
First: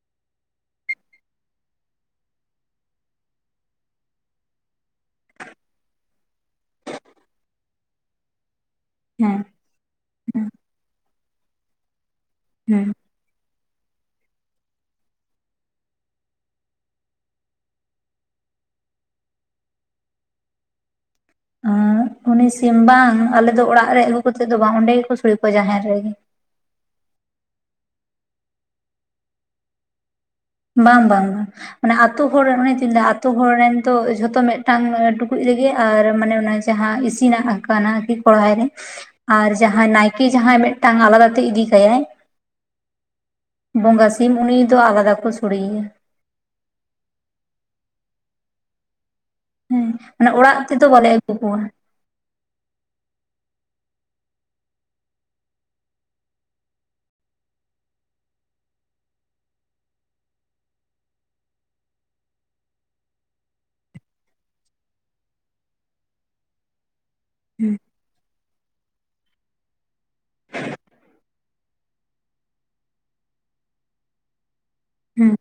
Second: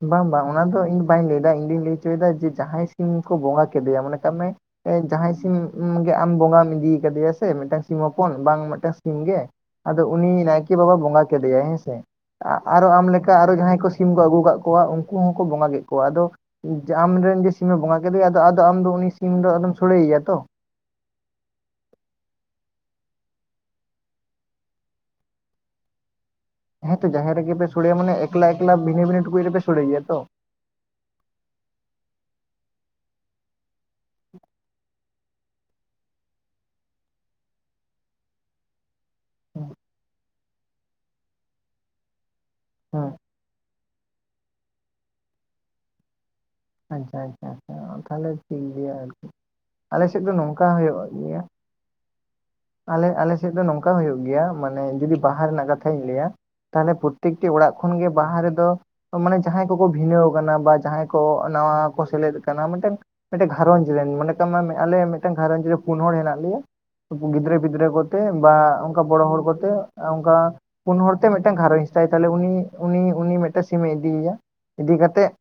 ᱵᱟᱝ ᱵᱟᱝ ᱚᱱᱟ ᱫᱚ ᱤᱧ ᱫᱚ ᱵᱟᱧ ᱞᱟᱹᱭ ᱫᱟ ᱤᱧ ᱫᱩᱧ ᱞᱟᱹᱭ ᱦᱚᱪᱚᱭᱫᱟ ᱡᱮ ᱡᱟᱦᱟᱸᱭ ᱥᱤᱢ ᱠᱚ ᱵᱚᱸᱜᱟ ᱠᱮᱫᱮᱭᱟ ᱢᱚᱱᱮ ᱠᱟᱜ ᱢᱮ ᱡᱟᱦᱟᱸᱭ ᱥᱤᱢ ᱜᱮ ᱟᱢ ᱵᱚᱸᱜᱟᱢ ᱤᱫᱤ ᱠᱟᱫᱮᱭᱟ ᱥᱮ ᱢᱤᱫᱴᱟᱝ ᱥᱤᱢ ᱦᱚᱯᱚᱱ ᱵᱟᱝ ᱢᱤᱫᱴᱟᱝ ᱥᱤᱢ ᱦᱮᱸ ᱜᱮ ᱟᱫᱚ ᱩᱱᱤ ᱱᱟᱭᱠᱮ ᱵᱟᱵᱟ ᱵᱚᱸᱜᱟ ᱠᱮᱫᱮᱭᱟᱭ ᱦᱮᱸᱥᱮ ᱦᱮᱸ ᱟᱨᱦᱚᱸ ᱟᱢ ᱞᱮᱠᱟ ᱠᱟ ᱟᱨᱦᱚᱸ ᱡᱟᱦᱟᱸᱭ ᱠᱚ ᱥᱤᱢ ᱠᱚ ᱟᱹᱜᱩ ᱠᱟᱜ ᱠᱚᱣᱟ ᱩᱱᱠᱩ ᱦᱚᱸᱠᱚ ᱵᱚᱸᱜᱟ ᱠᱮᱫ ᱠᱚᱣᱟ ᱟᱫᱚ ᱡᱮ ᱟᱢᱨᱮᱱ ᱡᱮ ᱥᱤᱢᱮ ᱵᱚᱸᱜᱟ ᱠᱮᱫᱮᱭᱟ ᱟᱫᱚ ᱟᱫᱚ ᱟᱢ ᱟᱫᱚ ᱩᱱᱤ ᱥᱤᱢ ᱫᱚ ᱟᱫᱚᱢ ᱥᱳᱲᱮᱭᱮᱭᱟ ᱛᱚ᱾ ᱦᱩᱸ ᱩᱱᱤ ᱥᱤᱢ ᱵᱟᱝ ᱟᱞᱮ ᱫᱚ ᱚᱲᱟᱜ ᱨᱮ ᱟᱹᱜᱩ ᱠᱟᱛᱮᱫ ᱫᱚ ᱵᱟᱝ ᱚᱸᱰᱮ ᱜᱮᱠᱚ ᱥᱳᱲᱮ ᱠᱚᱣᱟ ᱡᱟᱦᱮᱨ ᱨᱮᱜᱮ᱾ ᱦᱮᱸᱛᱚ ᱡᱟᱦᱮᱨ ᱨᱮᱜᱮᱯᱮ ᱥᱳᱲᱮᱭᱟ ᱢᱟᱱᱮ ᱮᱠᱞᱟ ᱮᱠᱞᱟ ᱵᱷᱤᱱᱟᱹ ᱵᱷᱤᱱᱟᱹ ᱴᱩᱠᱩᱡ ᱨᱮ ᱯᱮ ᱥᱳᱲᱮᱜᱮᱭᱟ ᱛᱚ ᱵᱟᱝ ᱵᱟᱝ ᱵᱟᱝ ᱢᱟᱱᱮ ᱟᱛᱳ ᱦᱚᱲᱨᱮᱱ ᱢᱟᱱᱮ ᱪᱮᱫᱤᱧ ᱞᱟᱹᱭᱟ ᱟᱛᱳ ᱦᱚᱲ ᱨᱮᱱ ᱛᱚ ᱡᱷᱚᱛᱚ ᱢᱤᱫᱴᱟᱝ ᱴᱩᱠᱩᱡ ᱨᱮᱜᱮ ᱟᱨ ᱢᱟᱱᱮ ᱟᱱᱟ ᱡᱟᱦᱟᱸ ᱤᱥᱤᱱᱟᱜ ᱟᱠᱟᱱᱟ ᱠᱤ ᱠᱚᱲᱦᱟᱭ ᱨᱮ ᱟᱨ ᱡᱟᱦᱟᱸᱭ ᱱᱟᱭᱠᱮ ᱡᱟᱦᱟᱸᱭ ᱢᱤᱫᱴᱟᱝ ᱟᱞᱟᱫᱟᱛᱮ ᱤᱫᱤ ᱠᱟᱭᱟᱭ ᱦᱩᱸ ᱵᱚᱸᱜᱟ ᱥᱤᱢ ᱩᱱᱤ ᱫᱚ ᱟᱞᱟᱫᱟ ᱠᱚ ᱥᱳᱲᱮᱭᱟ᱾ ᱟᱪᱪᱷᱟ ᱟᱪᱪᱷᱟ ᱟᱪᱪᱷᱟ ᱛᱟᱦᱚᱞᱮ ᱴᱷᱤᱠ ᱜᱮᱭᱟ ᱟᱨᱠᱤ ᱦᱮᱸ ᱟᱞᱮ ᱥᱮᱫ ᱢᱟᱱᱮ ᱫᱚ ᱚᱲᱟᱜ ᱱᱚᱝᱠᱟ ᱛᱮᱫᱚ ᱦᱩᱭᱩᱜ ᱵᱟᱞᱮ ᱟᱹᱜᱩ ᱜᱮᱭᱟ ᱠᱚᱣᱟ ᱟᱞᱮ ᱟᱞᱮᱥᱮᱫ ᱫᱚ ᱱᱚᱝᱠᱟ ᱦᱩᱭᱩᱜ ᱜᱮᱭᱟ ᱢᱟᱱᱮ ᱡᱩᱫᱤ ᱵᱟᱦᱟ ᱨᱮᱱᱟᱜ ᱠᱟᱛᱷᱟᱧ ᱞᱟᱹᱭ ᱟ? ᱛᱟᱦᱚᱞᱮ ᱯᱚᱛᱛᱮᱠᱴᱤ ᱚᱲᱟᱜ ᱠᱷᱚᱱ ᱜᱮ ᱵᱟᱦᱟ ᱨᱮᱫᱚ ᱢᱟᱱᱮ ᱡᱟᱦᱟᱸᱭ ᱠᱚᱠᱚ ᱵᱷᱤᱱᱟᱹᱣ ᱟᱠᱟᱱᱟ ᱵᱟ ᱡᱟᱦᱟᱸᱭ ᱠᱚ ᱱᱟᱣᱟ ᱠᱚ ᱥᱮᱞᱮᱫ ᱠᱟᱱᱟ ᱢᱤᱫᱴᱮᱱ ᱢᱤᱫᱴᱮᱱ ᱜᱷᱟᱨᱚᱸᱡᱽ ᱨᱮᱱ ᱢᱚᱱᱮ ᱠᱟᱜ ᱢᱮ ᱟᱞᱮ ᱢᱤᱫᱴᱟᱝ ᱜᱷᱟᱨᱚᱸᱡᱽ ᱨᱮ ᱛᱤᱱ ᱦᱚᱲ ᱦᱮᱱᱟᱜ ᱞᱮᱭᱟ ᱜᱤᱫᱽᱨᱟᱹ ᱦᱮᱸ ᱯᱤᱫᱽᱨᱟᱹ ᱠᱚᱛᱮ ᱵᱟ ᱚᱱᱠᱟ ᱵᱚᱲᱚ ᱦᱚᱲ ᱠᱚᱛᱮ ᱚᱱᱠᱟ ᱯᱩᱱ ᱦᱚᱲᱛᱮ ᱢᱤᱫᱴᱟᱱ ᱜᱷᱟᱨᱚᱸᱡᱽ ᱛᱟᱭ ᱛᱟᱦᱚᱞᱮ ᱩᱱᱤ ᱩᱱᱤ ᱩᱱᱤ ᱢᱤᱫᱴᱟᱱ ᱥᱤᱢᱮ ᱤᱫᱤᱮᱭᱟ ᱤᱫᱤ ᱠᱟᱛᱮᱫ ᱦᱮᱸ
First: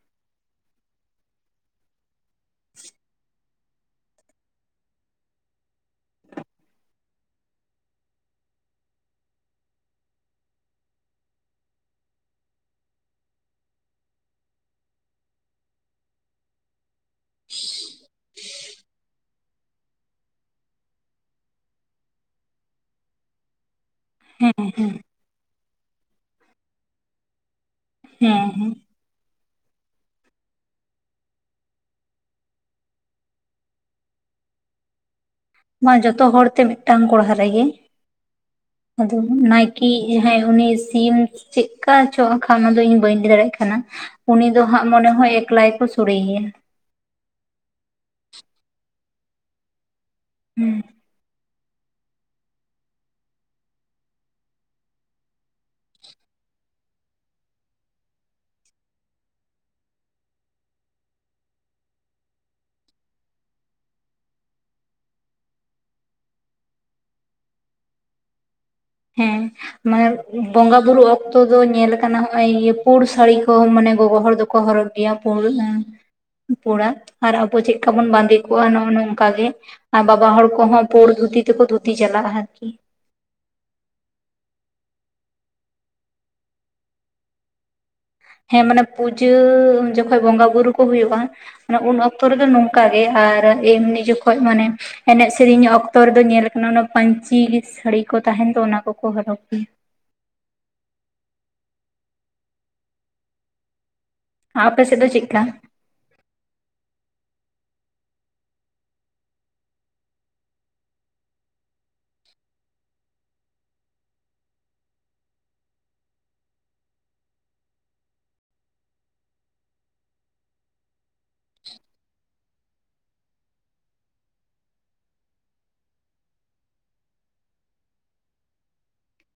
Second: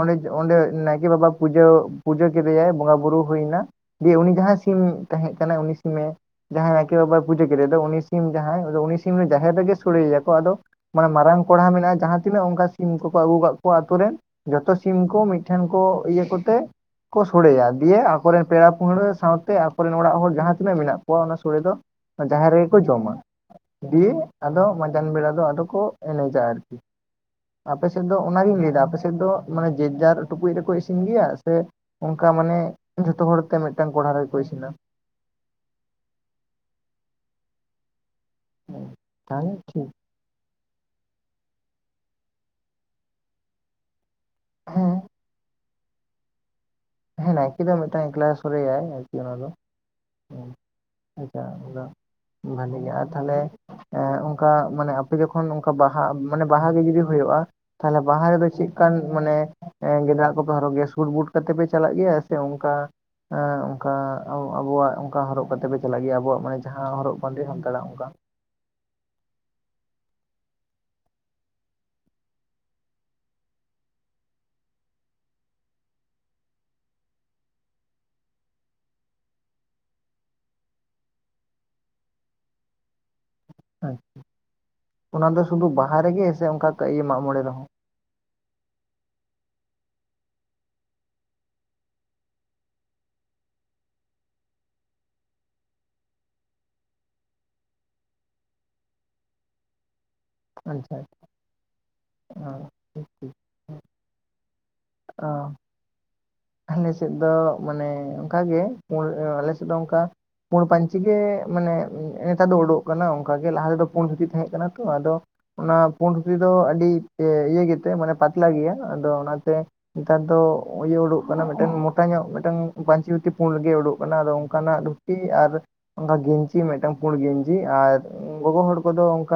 ᱚᱸᱰᱮ ᱚᱸᱰᱮ ᱱᱟᱭᱠᱮ ᱵᱟᱵᱟ ᱯᱩᱡᱟᱹ ᱯᱩᱡᱟᱹ ᱠᱮᱫᱮᱭᱟᱭ ᱵᱚᱸᱜᱟ ᱵᱩᱨᱩ ᱦᱩᱭᱱᱟ᱾ ᱫᱤᱭᱮ ᱩᱱᱤ ᱡᱟᱦᱟᱸᱭ ᱥᱤᱢ ᱛᱟᱦᱮᱸᱜ ᱠᱟᱱᱟᱭ ᱩᱱᱤ ᱥᱤᱢᱮ ᱡᱟᱦᱟᱸᱭ ᱱᱟᱭᱠᱮ ᱵᱟᱵᱟᱭ ᱯᱩᱡᱟᱹ ᱠᱮᱫᱮ ᱫᱚ ᱩᱱᱤ ᱥᱤᱢ ᱡᱟᱦᱟᱸᱭ ᱩᱱᱤ ᱥᱤᱢ ᱫᱚ ᱡᱟᱦᱮᱨ ᱨᱮᱜᱮ ᱥᱚᱲᱮᱭᱟᱠᱚ ᱟᱫᱚ ᱢᱟᱱᱮ ᱢᱟᱨᱟᱝ ᱠᱚᱲᱦᱟ ᱢᱮᱱᱟᱜ-ᱟ ᱡᱟᱦᱟᱸ ᱛᱤᱱᱟᱹᱜ ᱚᱱᱠᱟ ᱥᱤᱢ ᱠᱚᱠᱚ ᱟᱹᱜᱩ ᱠᱟᱜ ᱠᱚᱣᱟ ᱟᱛᱩ ᱨᱮ ᱡᱚᱛᱚ ᱥᱤᱢ ᱠᱚ ᱢᱤᱫᱴᱷᱮᱱ ᱠᱚ ᱤᱭᱟᱹ ᱠᱚᱛᱮ ᱠᱚ ᱥᱚᱲᱮᱭᱟ ᱫᱤᱭᱮ ᱟᱠᱚ ᱨᱮᱱ ᱯᱮᱲᱟ ᱯᱟᱹᱦᱲᱟᱹ ᱥᱟᱶᱛᱮ ᱟᱠᱚᱨᱮᱱ ᱚᱲᱟᱜ ᱦᱚᱲ ᱡᱟᱦᱟᱸ ᱛᱤᱱᱟᱹᱜ ᱢᱮᱱᱟᱜ ᱠᱚᱣᱟ ᱚᱱᱟ ᱥᱚᱲᱮ ᱫᱚ ᱡᱟᱦᱮᱨ ᱨᱮᱜᱮ ᱠᱚ ᱡᱚᱢ ᱟ ᱫᱤᱭᱮ ᱟᱫᱚ ᱢᱟᱸᱡᱟᱱ ᱵᱮᱲᱟ ᱫᱚ ᱟᱫᱚ ᱠᱚ ᱮᱱᱮᱡ ᱟ ᱟᱨᱠᱤ ᱟᱯᱮᱥᱮᱫ ᱫᱚ ᱚᱱᱟᱜᱤᱧ ᱦᱮᱸ ᱞᱟᱹᱭ ᱫᱟ ᱟᱯᱮ ᱥᱮᱫ ᱫᱚ ᱢᱟᱱᱮ ᱡᱮᱡ ᱡᱟᱨ ᱴᱩᱠᱩᱡ ᱨᱮᱠᱚ ᱤᱥᱤᱱ ᱜᱮᱭᱟ ᱥᱮ ᱚᱱᱠᱟ ᱢᱟᱱᱮ ᱡᱷᱚᱛᱚ ᱦᱚᱲᱛᱮ ᱢᱤᱫᱴᱟᱝ ᱠᱚᱲᱦᱟ ᱨᱮᱜᱮᱠᱚ ᱤᱥᱤᱱ ᱟ᱾ ᱢᱟ ᱡᱚᱛᱚ ᱦᱚᱲ ᱛᱮ ᱢᱤᱫᱴᱟᱝ ᱠᱚᱲᱦᱟ ᱨᱮᱜᱮ ᱟᱫᱚ ᱛᱟᱦᱚᱞᱮ ᱱᱟᱭᱠᱮ ᱴᱷᱤᱠ ᱡᱟᱦᱟᱸᱭ ᱩᱱᱤ ᱥᱤᱢ ᱪᱮᱫᱠᱟ ᱪᱚ ᱦᱟᱸᱜᱠᱷᱟᱱ ᱚᱱᱟ ᱫᱚ ᱤᱧ ᱵᱟᱹᱧ ᱞᱟᱹᱭ ᱫᱟᱲᱮᱭᱟᱜ ᱠᱟᱱᱟ ᱩᱱᱤ ᱫᱚ ᱦᱟᱸᱜ ᱦᱮᱸ ᱢᱚᱱᱮ ᱦᱚᱭ ᱮᱠᱞᱟ ᱜᱮᱠᱚ ᱥᱳᱲᱮᱭᱟ᱾ ᱦᱮᱸ ᱱᱟᱭᱠᱮ ᱫᱚ ᱢᱤᱫᱴᱟᱝ ᱮᱠᱞᱟ ᱜᱮ ᱥᱚᱲᱮᱭᱟᱭ ᱟᱨᱠᱤ ᱚᱱᱟ ᱫᱚ ᱦᱮᱸ ᱟᱪᱪᱷᱟ ᱚᱱᱟ ᱵᱷᱟᱹᱞᱤ ᱜᱮ ᱟᱨ ᱛᱟᱦᱚᱞᱮ ᱮᱜᱸ ᱚᱱᱠᱟ ᱢᱟᱱᱮ ᱟᱯᱮ ᱡᱚᱠᱷᱚᱱ ᱚᱱᱠᱟ ᱵᱟᱦᱟ ᱢᱟᱱᱮ ᱵᱟᱦᱟ ᱜᱮ ᱡᱩᱫᱤ ᱦᱩᱭᱩᱜ-ᱟ? ᱛᱟᱦᱚᱞᱮ ᱵᱟᱦᱟ ᱨᱮᱫᱚ ᱪᱮᱫ ᱞᱮᱠᱟᱱ ᱢᱟᱱᱮ ᱜᱮᱸᱫᱟᱜ ᱠᱚᱯᱮ ᱦᱚᱨᱚᱜ ᱜᱮᱭᱟ ᱥᱩᱴ ᱵᱩᱴ ᱠᱟᱛᱮ ᱯᱮ ᱪᱟᱞᱟᱜ ᱜᱮᱭᱟ ᱥᱮ ᱚᱱᱠᱟ ᱚᱱᱠᱟ ᱟᱵᱚᱣᱟᱜ ᱚᱱᱠᱟ ᱦᱚᱨᱚᱜ ᱠᱟᱛᱮ ᱯᱮ ᱪᱟᱞᱟᱜ ᱜᱮᱭᱟ ᱟᱵᱚᱣᱟᱜ ᱢᱟᱱᱮ ᱡᱟᱦᱟᱸ ᱦᱚᱨᱚᱜ ᱵᱟᱸᱫᱮ ᱥᱟᱱᱛᱟᱲ ᱟᱜ ᱚᱱᱠᱟ ᱦᱮᱸ ᱢᱟᱱᱮ ᱵᱚᱸᱜᱟ ᱵᱩᱨᱩ ᱚᱠᱛᱚ ᱫᱚ ᱧᱮᱞ ᱟᱠᱟᱱᱟ ᱱᱚᱸᱜ-ᱚᱭ ᱤᱭᱟᱹ ᱯᱩᱲ ᱥᱟᱹᱲᱤ ᱠᱚ ᱢᱟᱱᱮ ᱜᱚᱜᱚ ᱦᱚᱲ ᱫᱚᱠᱚ ᱦᱚᱨᱚᱜ ᱟᱨ ᱟᱵᱚ ᱪᱮᱫᱠᱟ ᱵᱚᱱ ᱵᱟᱸᱫᱮ ᱠᱚᱜ-ᱟ ᱱᱚᱜ-ᱚ ᱱᱚᱝᱠᱟ ᱜᱮ ᱟᱨ ᱵᱟᱵᱟ ᱦᱚᱲ ᱠᱚᱦᱚᱸ ᱯᱩᱸᱲ ᱫᱷᱩᱛᱤ ᱛᱮᱠᱚ ᱫᱷᱩᱛᱤ ᱪᱟᱞᱟᱜ-ᱟ ᱟᱨᱠᱤ ᱟᱪᱪᱷᱟ ᱚᱱᱟ ᱫᱚ ᱥᱩᱫᱷᱩ ᱵᱟᱦᱟ ᱨᱮᱜᱮ ᱥᱮ ᱚᱱᱠᱟ ᱢᱟᱸᱜ ᱢᱚᱸᱬᱮ ᱨᱮᱦᱚᱸ? ᱦᱮᱸ ᱢᱟᱱᱮ ᱯᱩᱡᱟᱹ ᱡᱚᱠᱷᱚᱡ ᱵᱚᱸᱜᱟ ᱵᱩᱨᱩ ᱠᱚ ᱦᱩᱭᱩᱜ-ᱟ ᱩᱱ ᱚᱠᱛᱚ ᱨᱮᱫᱚ ᱱᱚᱝᱠᱟ ᱜᱮ ᱟᱨ ᱮᱢᱱᱤ ᱡᱚᱠᱷᱚᱡ ᱢᱟᱱᱮ ᱮᱱᱮᱡ ᱥᱮᱨᱮᱧ ᱚᱠᱛᱚ ᱨᱮᱫᱚ ᱧᱮᱞ ᱠᱟᱱᱟ ᱚᱱᱟ ᱯᱟᱟᱹᱧᱪᱤ ᱥᱟᱹᱲᱤ ᱠᱚ ᱛᱟᱦᱮᱱ ᱫᱚ ᱚᱱᱟ ᱠᱚᱠᱚ ᱦᱚᱨᱚᱜ ᱜᱮᱭᱟ᱾ ᱟᱪᱪᱷᱟ ᱟᱪᱪᱷᱟ ᱚ ᱴᱷᱤᱠ ᱴᱷᱤᱠ ᱟᱯᱮ ᱥᱮᱫ ᱫᱚ ᱚ ᱪᱮᱫᱠᱟ? ᱟᱞᱮ ᱥᱮᱫ ᱫᱚ, ᱢᱟᱱᱮ ᱚᱱᱠᱟᱜᱮ, ᱟᱞᱮ ᱥᱮᱫ ᱫᱚ ᱚᱱᱠᱟ ᱯᱩᱲ ᱯᱟᱹᱧᱪᱤ ᱜᱮ, ᱢᱟᱱᱮ ᱱᱮᱛᱟᱨ ᱫᱚ ᱩᱰᱩᱠᱼᱚᱜ ᱠᱟᱱᱟ ᱾ ᱚᱱᱠᱟ ᱜᱮ ᱞᱟᱦᱟ ᱛᱮᱫᱚ, ᱯᱩᱸᱰ ᱫᱷᱩᱛᱤ ᱛᱟᱦᱮᱸᱜ ᱠᱟᱱᱟ ᱛᱚ, ᱟᱫᱚ ᱚᱱᱟ ᱯᱩᱸᱰ ᱫᱷᱩᱛᱤ ᱫᱚ, ᱟᱹᱰᱤ ᱤᱭᱟᱹ ᱜᱮᱛᱮ, ᱢᱟᱱᱮ ᱯᱟᱛᱞᱟ ᱜᱮᱭᱟ, ᱟᱫᱚ ᱚᱱᱟᱛᱮ ᱱᱮᱛᱟᱨ ᱫᱚ, ᱤᱭᱟᱹ ᱩᱰᱩᱜ ᱢᱟᱱᱮ ᱢᱤᱫᱴᱟᱝ ᱢᱚᱴᱟ ᱧᱚᱜ, ᱢᱤᱫᱴᱟᱝ ᱯᱟᱹᱧᱪᱤ ᱫᱷᱩᱛᱤ ᱯᱩᱸᱰ ᱜᱮ ᱩᱰᱩᱠ ᱠᱟᱱᱟ ᱾ ᱟᱫᱚ ᱚᱱᱠᱟᱱᱟᱜ ᱫᱷᱩᱛᱤ, ᱟᱨ ᱚᱱᱟ ᱜᱮᱧᱪᱤ ᱢᱤᱫᱴᱟᱝ, ᱯᱩᱸᱲ ᱜᱮᱧᱡᱤ, ᱟᱨ ᱜᱚᱜᱚ ᱦᱚᱲ ᱠᱚᱫᱚ, ᱚᱱᱠᱟ